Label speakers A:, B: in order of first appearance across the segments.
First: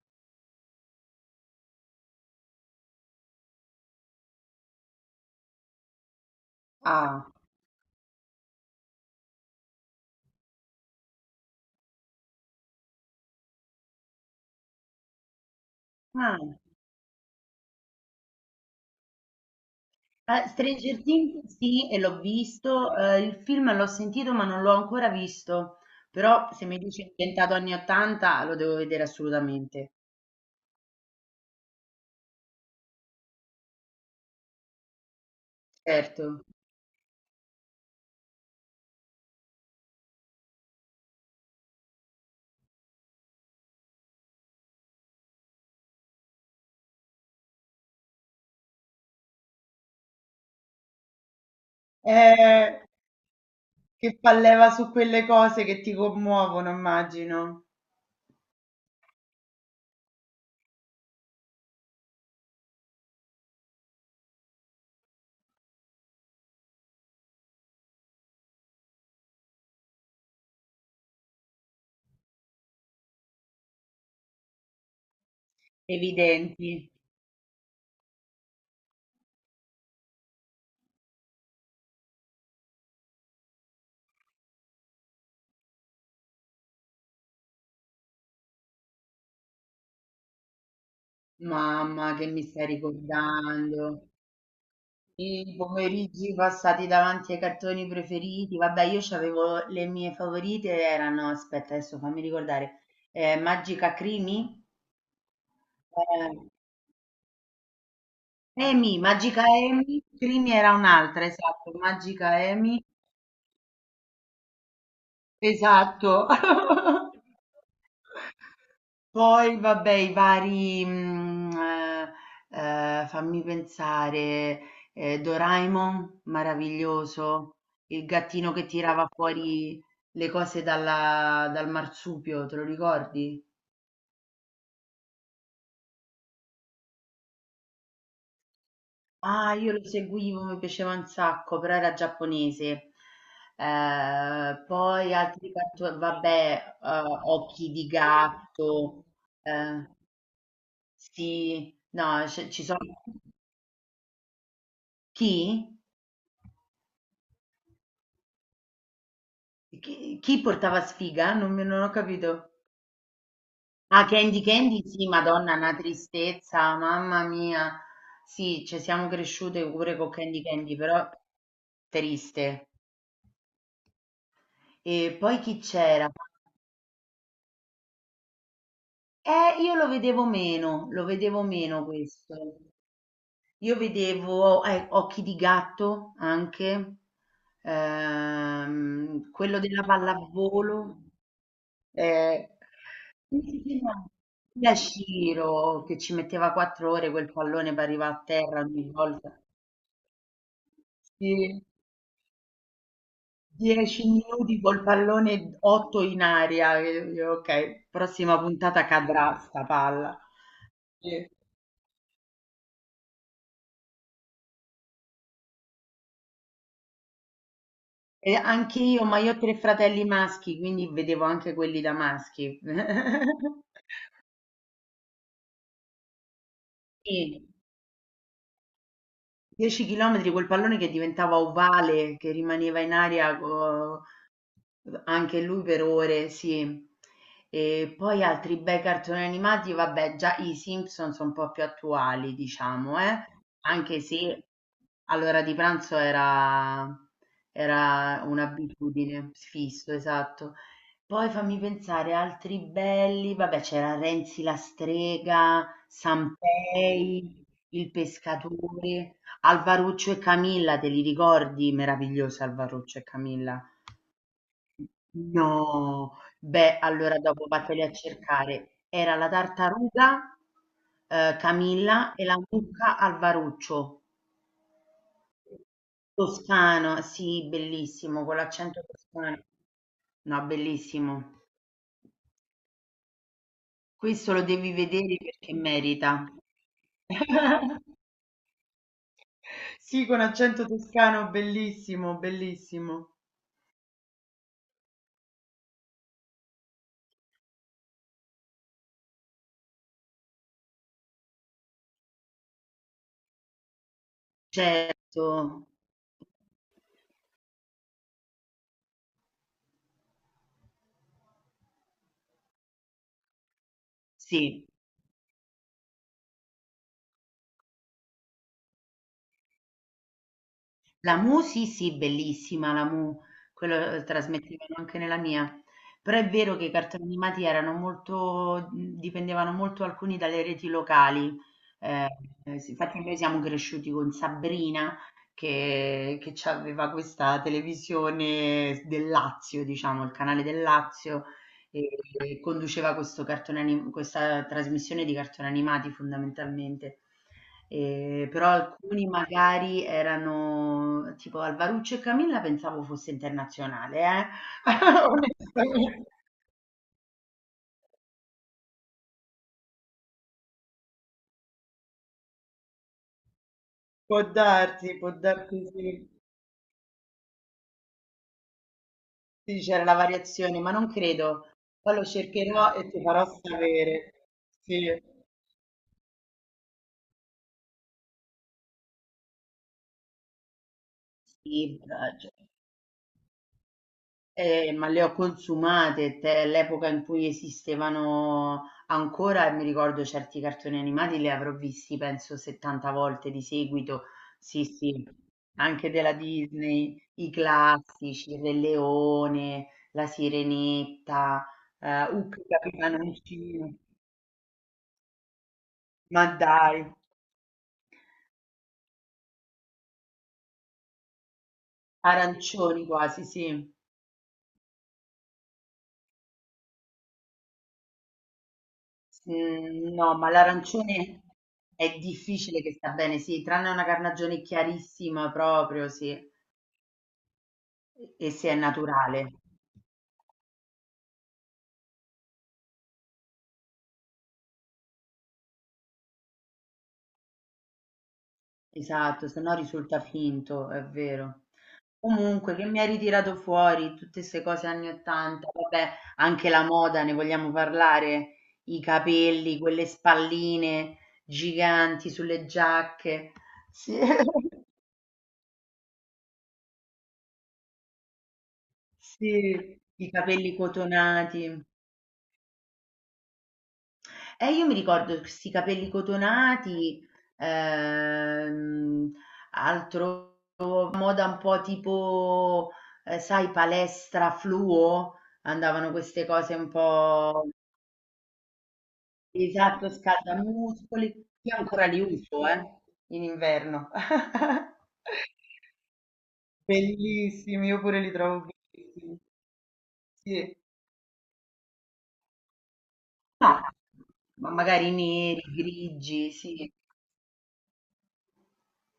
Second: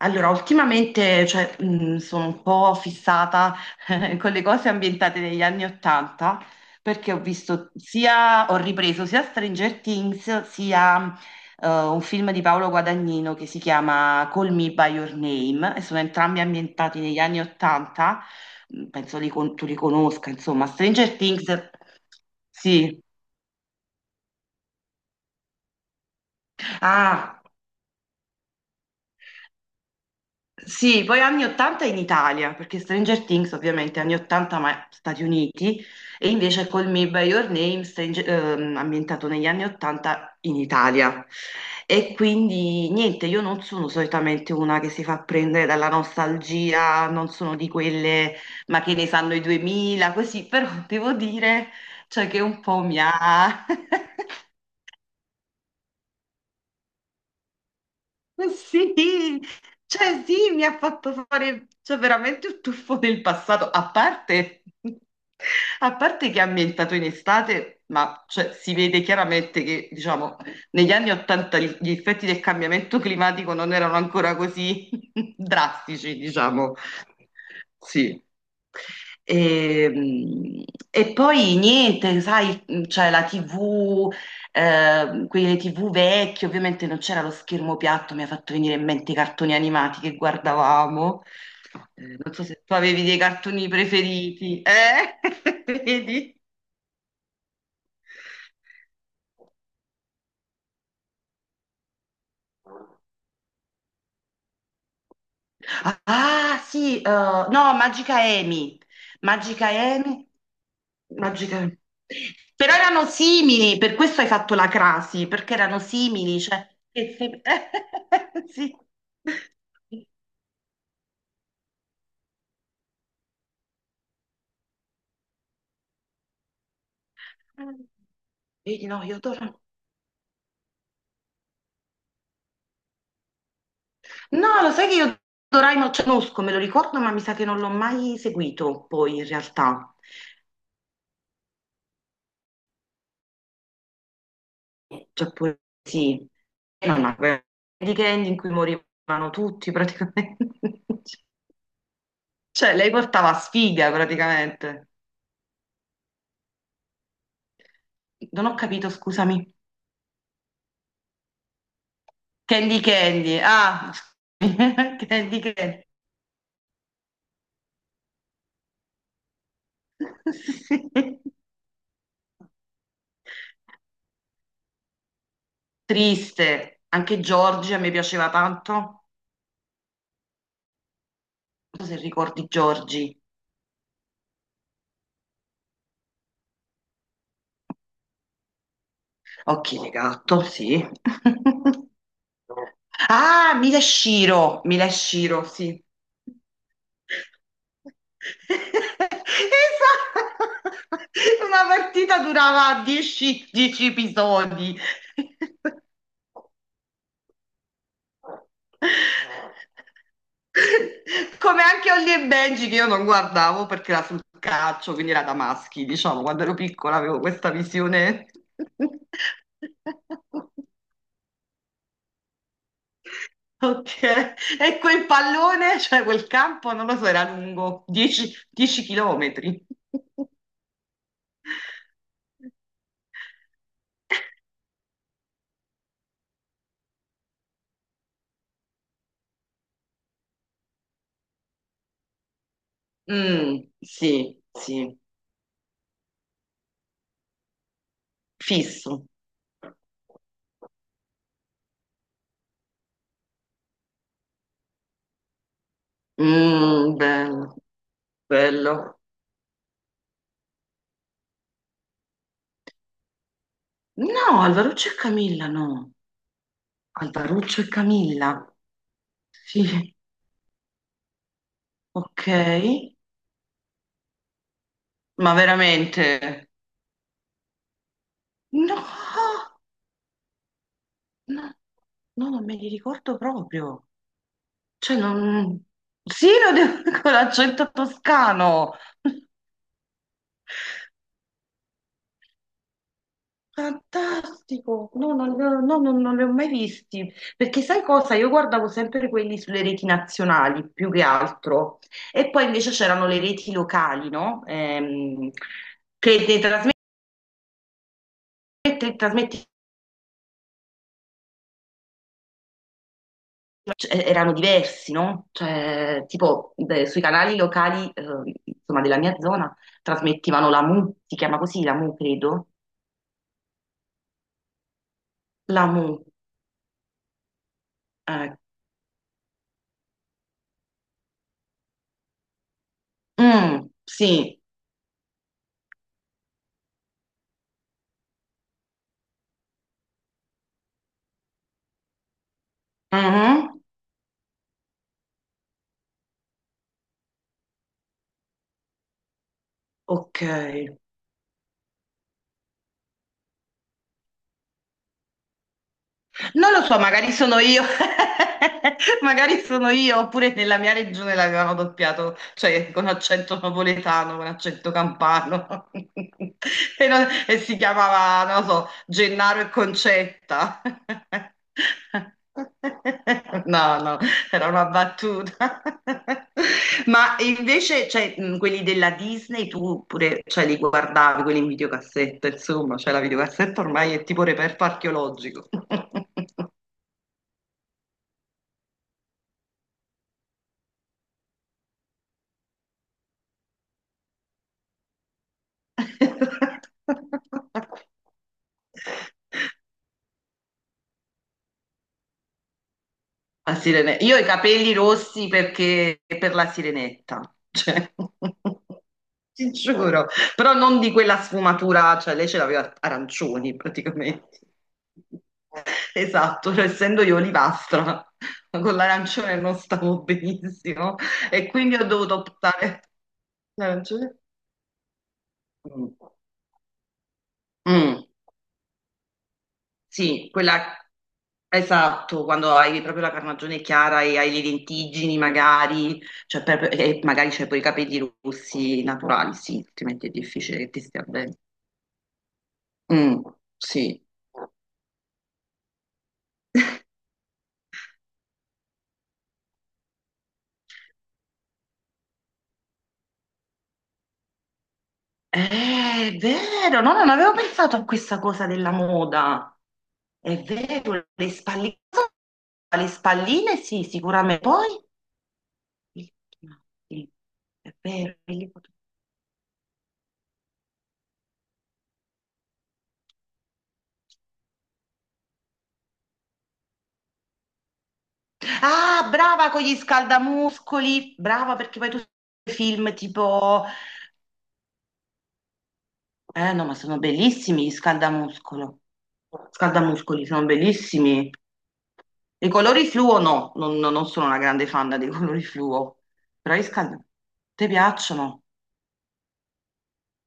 A: Allora, ultimamente, cioè, sono un po' fissata con le cose ambientate negli anni Ottanta, perché
B: Ah,
A: ho ripreso sia Stranger Things, sia un film di Paolo Guadagnino che si chiama Call Me by Your Name, e sono entrambi
B: ah,
A: ambientati negli anni Ottanta. Penso tu li conosca,
B: eh,
A: insomma,
B: Stranger
A: Stranger
B: Things
A: Things,
B: sì, e l'ho visto.
A: sì.
B: Il film l'ho sentito, ma non l'ho ancora visto. Però se mi dici è
A: Ah,
B: diventato anni 80, lo devo vedere assolutamente,
A: sì, poi anni 80 in Italia, perché Stranger Things ovviamente anni 80 ma Stati Uniti, e
B: certo.
A: invece Call Me By Your Name, ambientato negli anni 80 in Italia. E quindi niente, io non sono solitamente una che si fa prendere dalla nostalgia, non sono di quelle "ma che ne sanno i 2000", così, però devo dire, cioè che un
B: Eh,
A: po' mi ha.
B: che fa leva su quelle cose che ti commuovono, immagino.
A: Sì, cioè sì, mi ha fatto fare, cioè, veramente un tuffo nel passato. A parte, a parte che è ambientato in estate, ma, cioè, si vede chiaramente che, diciamo, negli anni Ottanta gli effetti del cambiamento climatico non erano ancora così drastici, diciamo.
B: Evidenti.
A: Sì. E, e poi niente, sai, c'è la TV, quelle TV vecchie, ovviamente non c'era lo schermo piatto, mi ha fatto venire in mente i cartoni animati che guardavamo.
B: Mamma, che
A: Non so
B: mi
A: se
B: stai
A: tu avevi dei cartoni
B: ricordando!
A: preferiti, eh?
B: I pomeriggi
A: Vedi?
B: passati davanti ai cartoni preferiti, vabbè, io c'avevo le mie favorite, erano, aspetta, adesso fammi ricordare, Magica Crimi,
A: Ah, sì, no, Magica Amy.
B: Amy, Magica
A: Magica
B: Amy.
A: Amy.
B: Crimi era un'altra,
A: Magica
B: esatto,
A: Amy.
B: Magica
A: Però
B: Amy,
A: erano simili, per questo hai fatto la crasi, perché erano
B: esatto.
A: simili, cioè... che se- Sì.
B: Poi vabbè, i vari, fammi pensare, Doraemon, meraviglioso, il gattino che
A: Vedi, no,
B: tirava
A: io Doraemon.
B: fuori le cose dalla dal marsupio, te lo ricordi?
A: No, lo sai che io Doraemon, cioè, conosco, me lo ricordo, ma mi sa che non l'ho mai seguito, poi, in
B: Ah, io lo
A: realtà.
B: seguivo, mi piaceva un sacco, però era giapponese. Poi
A: Cioè,
B: altri
A: poi,
B: cartoni,
A: sì.
B: vabbè,
A: No, no, quelle
B: Occhi di
A: di Candy in cui
B: gatto,
A: morivano tutti,
B: ehm,
A: praticamente.
B: sì, no, ce ci
A: Cioè,
B: sono.
A: lei portava sfiga praticamente.
B: Chi?
A: Non ho capito, scusami.
B: Chi portava sfiga? Non, non ho capito.
A: Candy Candy. Ah,
B: Ah, Candy Candy, sì,
A: Candy
B: Madonna, una
A: Candy.
B: tristezza, mamma mia. Sì, ci siamo cresciute pure con Candy Candy, però triste. E poi chi c'era?
A: Triste. Anche Giorgi a me piaceva tanto. Non
B: Io lo vedevo
A: so
B: meno
A: se ricordi
B: questo.
A: Giorgi.
B: Io vedevo, Occhi di gatto anche, quello
A: Occhi
B: della
A: di gatto, sì.
B: pallavolo. Eh, Come
A: Ah,
B: si chiama? Era
A: Mila e Shiro, sì.
B: Shiro che ci metteva 4 ore quel pallone per arrivare a terra ogni
A: Esatto.
B: volta. Sì,
A: Una partita durava 10
B: 10 minuti
A: episodi.
B: col pallone, otto in aria. Ok, prossima puntata cadrà sta palla. Sì.
A: Come anche Holly e Benji che io non guardavo perché era sul calcio, quindi era da maschi, diciamo, quando ero piccola avevo questa visione.
B: E anche io, ma io ho tre fratelli maschi, quindi vedevo anche quelli da maschi.
A: Ok, e quel pallone, cioè quel campo, non lo so, era
B: Sì,
A: lungo 10 chilometri.
B: 10 km col pallone che diventava ovale, che rimaneva in aria V anche lui per ore, sì. E poi altri bei cartoni animati, vabbè, già i Simpson sono un po' più attuali, diciamo, eh.
A: Mm,
B: Anche
A: sì,
B: se
A: sì,
B: all'ora di pranzo era,
A: fisso.
B: un'abitudine fisso, esatto. Poi fammi pensare, altri belli, vabbè c'era Renzi la strega,
A: Mm,
B: Sanpei,
A: bello,
B: il
A: bello.
B: pescatore, Alvaruccio e Camilla, te li ricordi? Meraviglioso Alvaruccio e Camilla.
A: No, Alvaruccio e Camilla, no.
B: No, beh, allora dopo
A: Alvaruccio e
B: vatteli a
A: Camilla.
B: cercare. Era la
A: Sì,
B: tartaruga, Camilla e
A: ok.
B: la mucca al Varuccio.
A: Ma veramente?
B: Toscano, sì, bellissimo, con
A: No,
B: l'accento toscano. No,
A: no,
B: bellissimo.
A: no, non me li ricordo proprio.
B: Questo lo devi
A: Cioè,
B: vedere perché
A: non...
B: merita.
A: Sì, lo devo con l'accento toscano.
B: Sì, con accento toscano, bellissimo, bellissimo.
A: Fantastico. No, non, no, no, no, non li ho mai visti. Perché sai cosa? Io guardavo sempre quelli sulle reti nazionali, più che altro. E poi invece c'erano le reti locali, no?
B: Certo,
A: Che ne trasmette- trasmette- cioè, erano diversi, no?
B: sì.
A: Cioè, tipo, beh, sui canali locali, insomma, della mia zona, trasmettevano la Mu, si chiama così, la Mu,
B: La
A: credo.
B: Mu sì, sì, bellissima la Mu, quello
A: La Mu.
B: trasmettevano anche nella mia. Però è vero che i cartoni
A: eh,
B: animati erano molto, dipendevano molto, alcuni, dalle reti locali. Eh,
A: Mm,
B: sì, infatti
A: sì,
B: noi siamo cresciuti con Sabrina che aveva questa televisione del Lazio, diciamo, il canale del Lazio, e
A: Mhm.
B: conduceva questo cartone anim questa trasmissione di cartoni animati, fondamentalmente. Però
A: Ok.
B: alcuni magari, erano tipo Alvaruccio e Camilla, pensavo fosse internazionale,
A: Non lo so, magari sono
B: onestamente.
A: io, magari sono io, oppure nella mia regione l'avevano doppiato, cioè con accento napoletano, con accento campano,
B: Può darsi sì.
A: e si chiamava, non lo so, Gennaro e Concetta.
B: Sì, c'era la variazione, ma non credo. Poi lo
A: No, no.
B: cercherò e ti
A: Era
B: farò
A: una
B: sapere.
A: battuta.
B: Sì.
A: Ma invece, cioè, quelli della Disney, tu pure, cioè, li guardavi, quelli in videocassetta, insomma, cioè la
B: Sì, brava, cioè.
A: videocassetta ormai è tipo reperto archeologico.
B: Ma le ho consumate, l'epoca in cui esistevano ancora, e mi ricordo certi cartoni animati li avrò visti penso 70 volte di seguito. Sì, sì, anche della Disney, i classici: il Re Leone, la Sirenetta, Hook,
A: Io ho i
B: Capitano
A: capelli
B: Uncino.
A: rossi perché per la sirenetta,
B: Ma
A: cioè,
B: dai,
A: ti giuro, però non di quella sfumatura, cioè lei ce l'aveva arancioni
B: arancioni
A: praticamente.
B: quasi, sì.
A: Esatto, cioè, essendo io olivastra, con l'arancione non stavo benissimo
B: Mhmm. No,
A: e
B: ma
A: quindi ho dovuto
B: l'arancione
A: optare.
B: è difficile che
A: L'arancione?
B: sta bene, sì, tranne una carnagione
A: Mm.
B: chiarissima proprio, sì, e
A: Mm.
B: se è
A: Sì,
B: naturale.
A: quella, esatto, quando hai proprio la carnagione chiara e hai le lentiggini magari, e magari c'hai poi i capelli rossi naturali, sì, altrimenti è
B: Esatto,
A: difficile
B: se
A: che ti
B: no
A: stia
B: risulta
A: bene.
B: finto, è vero.
A: Mm,
B: Comunque, che
A: sì.
B: mi hai ritirato fuori tutte 'ste cose anni '80! Vabbè, anche la moda, ne vogliamo parlare? I capelli, quelle spalline giganti sulle giacche. Sì,
A: Eh, È vero, no, non avevo pensato a questa cosa della moda. È vero,
B: sì, i capelli
A: le
B: cotonati.
A: spalline sì, sicuramente. Poi,
B: E io mi
A: il-
B: ricordo questi
A: sì,
B: capelli
A: è vero.
B: cotonati, ehm, altro, moda un po' tipo, sai, palestra fluo, andavano queste cose un po',
A: Ah, brava con gli scaldamuscoli,
B: esatto,
A: brava perché poi tu
B: scaldamuscoli.
A: sai
B: Io
A: film
B: ancora li
A: tipo.
B: uso, in inverno.
A: Eh no, ma sono bellissimi gli scaldamuscolo.
B: Bellissimi, io pure li trovo
A: Scaldamuscoli sono
B: bellissimi.
A: bellissimi.
B: Sì.
A: I colori fluo no, non sono una grande fan
B: Ah,
A: dei colori
B: ma
A: fluo,
B: magari
A: però gli
B: neri,
A: scaldamuscoli
B: grigi,
A: ti
B: sì.
A: piacciono?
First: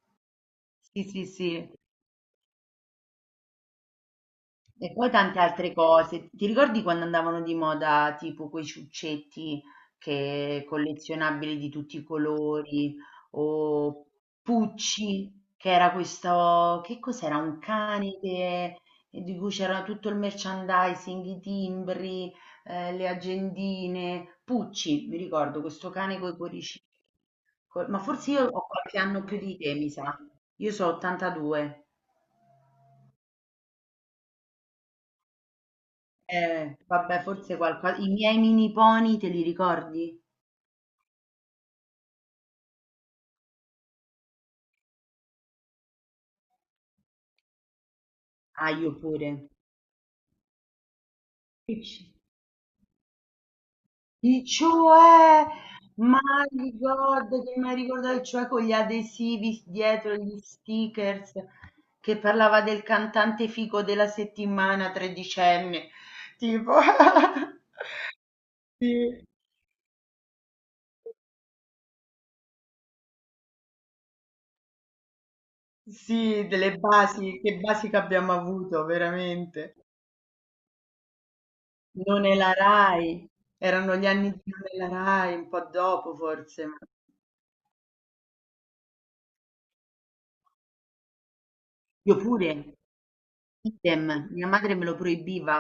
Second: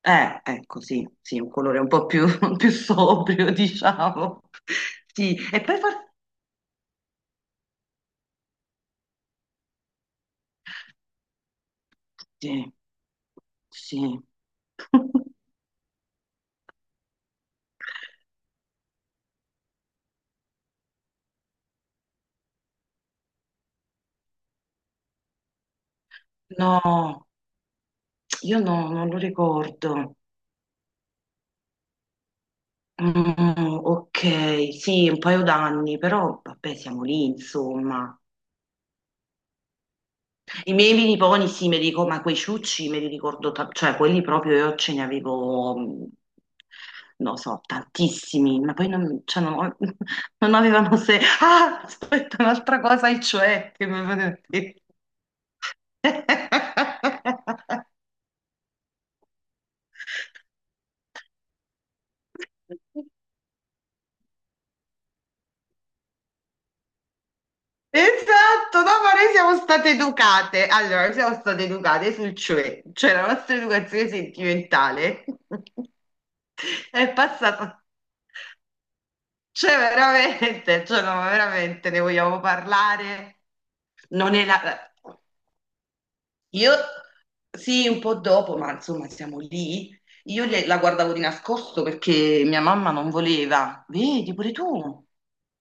A: Ecco,
B: Sì,
A: sì,
B: sì,
A: sì, un
B: sì.
A: colore un po' più, più sobrio, diciamo.
B: E poi
A: Sì,
B: tante
A: e
B: altre
A: poi far...
B: cose. Ti ricordi quando andavano di moda tipo quei ciuccetti, che collezionabili di tutti i
A: Sì,
B: colori, o
A: sì.
B: Pucci? Che era questo, che cos'era? Un cane di cui c'era tutto il merchandising, i timbri, le agendine. Pucci, mi ricordo, questo cane con i cuoricini.
A: No,
B: Ma forse io
A: io
B: ho
A: no,
B: qualche
A: non lo
B: anno più di te, mi
A: ricordo.
B: sa. Io so 82.
A: Mm, ok, sì, un paio d'anni, però vabbè, siamo
B: Vabbè,
A: lì,
B: forse qualcosa. I
A: insomma.
B: miei mini pony te li ricordi?
A: I miei miniponi, sì, me li ricordo, ma quei ciucci me li ricordo, cioè quelli proprio io ce ne avevo, mm, non so, tantissimi,
B: Ah,
A: ma poi
B: io
A: non,
B: pure.
A: cioè, non, non avevano se... Ah,
B: Dici?
A: aspetta, un'altra cosa, e cioè, che mi avevano
B: Il
A: detto.
B: cioè, my God, che mi ha ricordato il cioè con gli adesivi dietro, gli stickers, che parlava del cantante fico della settimana, tredicenne, tipo.
A: Esatto, no, ma
B: Sì,
A: noi siamo state educate. Allora, noi siamo state educate sul cioè, cioè la nostra educazione sentimentale
B: sì, delle
A: è passata.
B: basi che abbiamo avuto, veramente.
A: Cioè, veramente, cioè, no, ma veramente ne
B: Non è
A: vogliamo
B: la Rai,
A: parlare?
B: erano gli anni
A: Non
B: di
A: è la...
B: Non è la Rai, un po' dopo forse.
A: Io, sì, un po' dopo, ma insomma, siamo lì. Io la guardavo di nascosto
B: Io
A: perché
B: pure,
A: mia mamma non voleva.
B: idem,
A: Vedi,
B: mia
A: pure
B: madre me lo
A: tu,
B: proibiva,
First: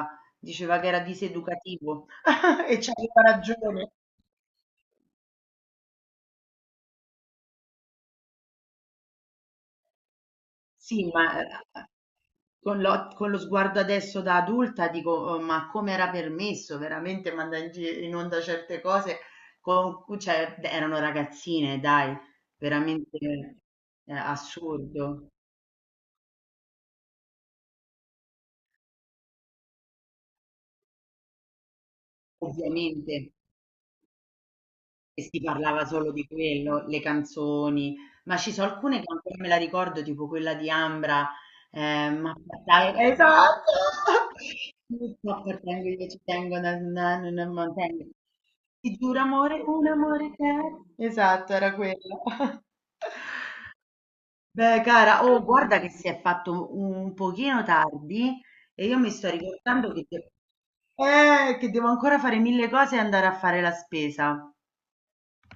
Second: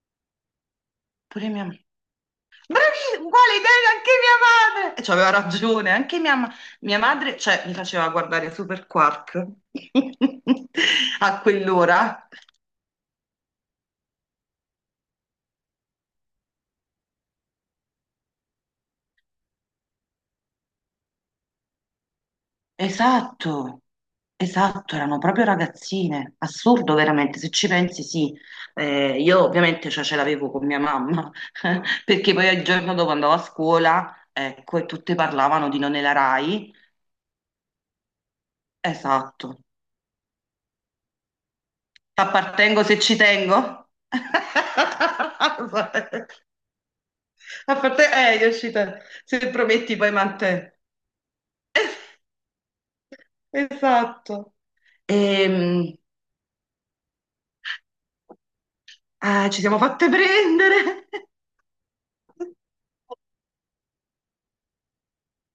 B: diceva che era
A: pure mia mamma.
B: diseducativo, e c'aveva
A: Bravi, uguale idea
B: ragione.
A: anche mia madre! E c'aveva ragione, anche mia, mia madre, cioè, mi faceva guardare Super Quark
B: Sì,
A: a
B: ma
A: quell'ora.
B: con lo sguardo adesso da adulta dico: "Oh, ma come era permesso veramente mandare in onda certe cose? Con, cioè, erano ragazzine, dai, veramente
A: Esatto, esatto, erano
B: assurdo!"
A: proprio ragazzine. Assurdo, veramente, se ci pensi, sì. Io ovviamente, cioè, ce l'avevo con mia mamma, perché poi il giorno dopo
B: Ovviamente.
A: andavo a scuola, ecco, e tutte
B: E si
A: parlavano di
B: parlava
A: Non
B: solo
A: la
B: di
A: Rai.
B: quello, le canzoni, ma ci sono alcune che ancora me la
A: Esatto.
B: ricordo, tipo quella di Ambra, ma
A: Appartengo se
B: dai,
A: ci
B: esatto!
A: tengo.
B: Mi sto portando, io ci tengo, na, na, na, na, ma
A: A parte,
B: tengo.
A: è
B: Ti
A: uscita,
B: giuro
A: se
B: amore, un
A: prometti poi
B: amore che
A: mantè.
B: è. Esatto, era quello.
A: Esatto.
B: Beh, cara, oh, guarda che
A: Ehm,
B: si è fatto un pochino tardi, e io mi sto
A: ah, ci siamo
B: ricordando che,
A: fatte prendere.
B: che devo ancora fare mille cose e andare a fare la spesa.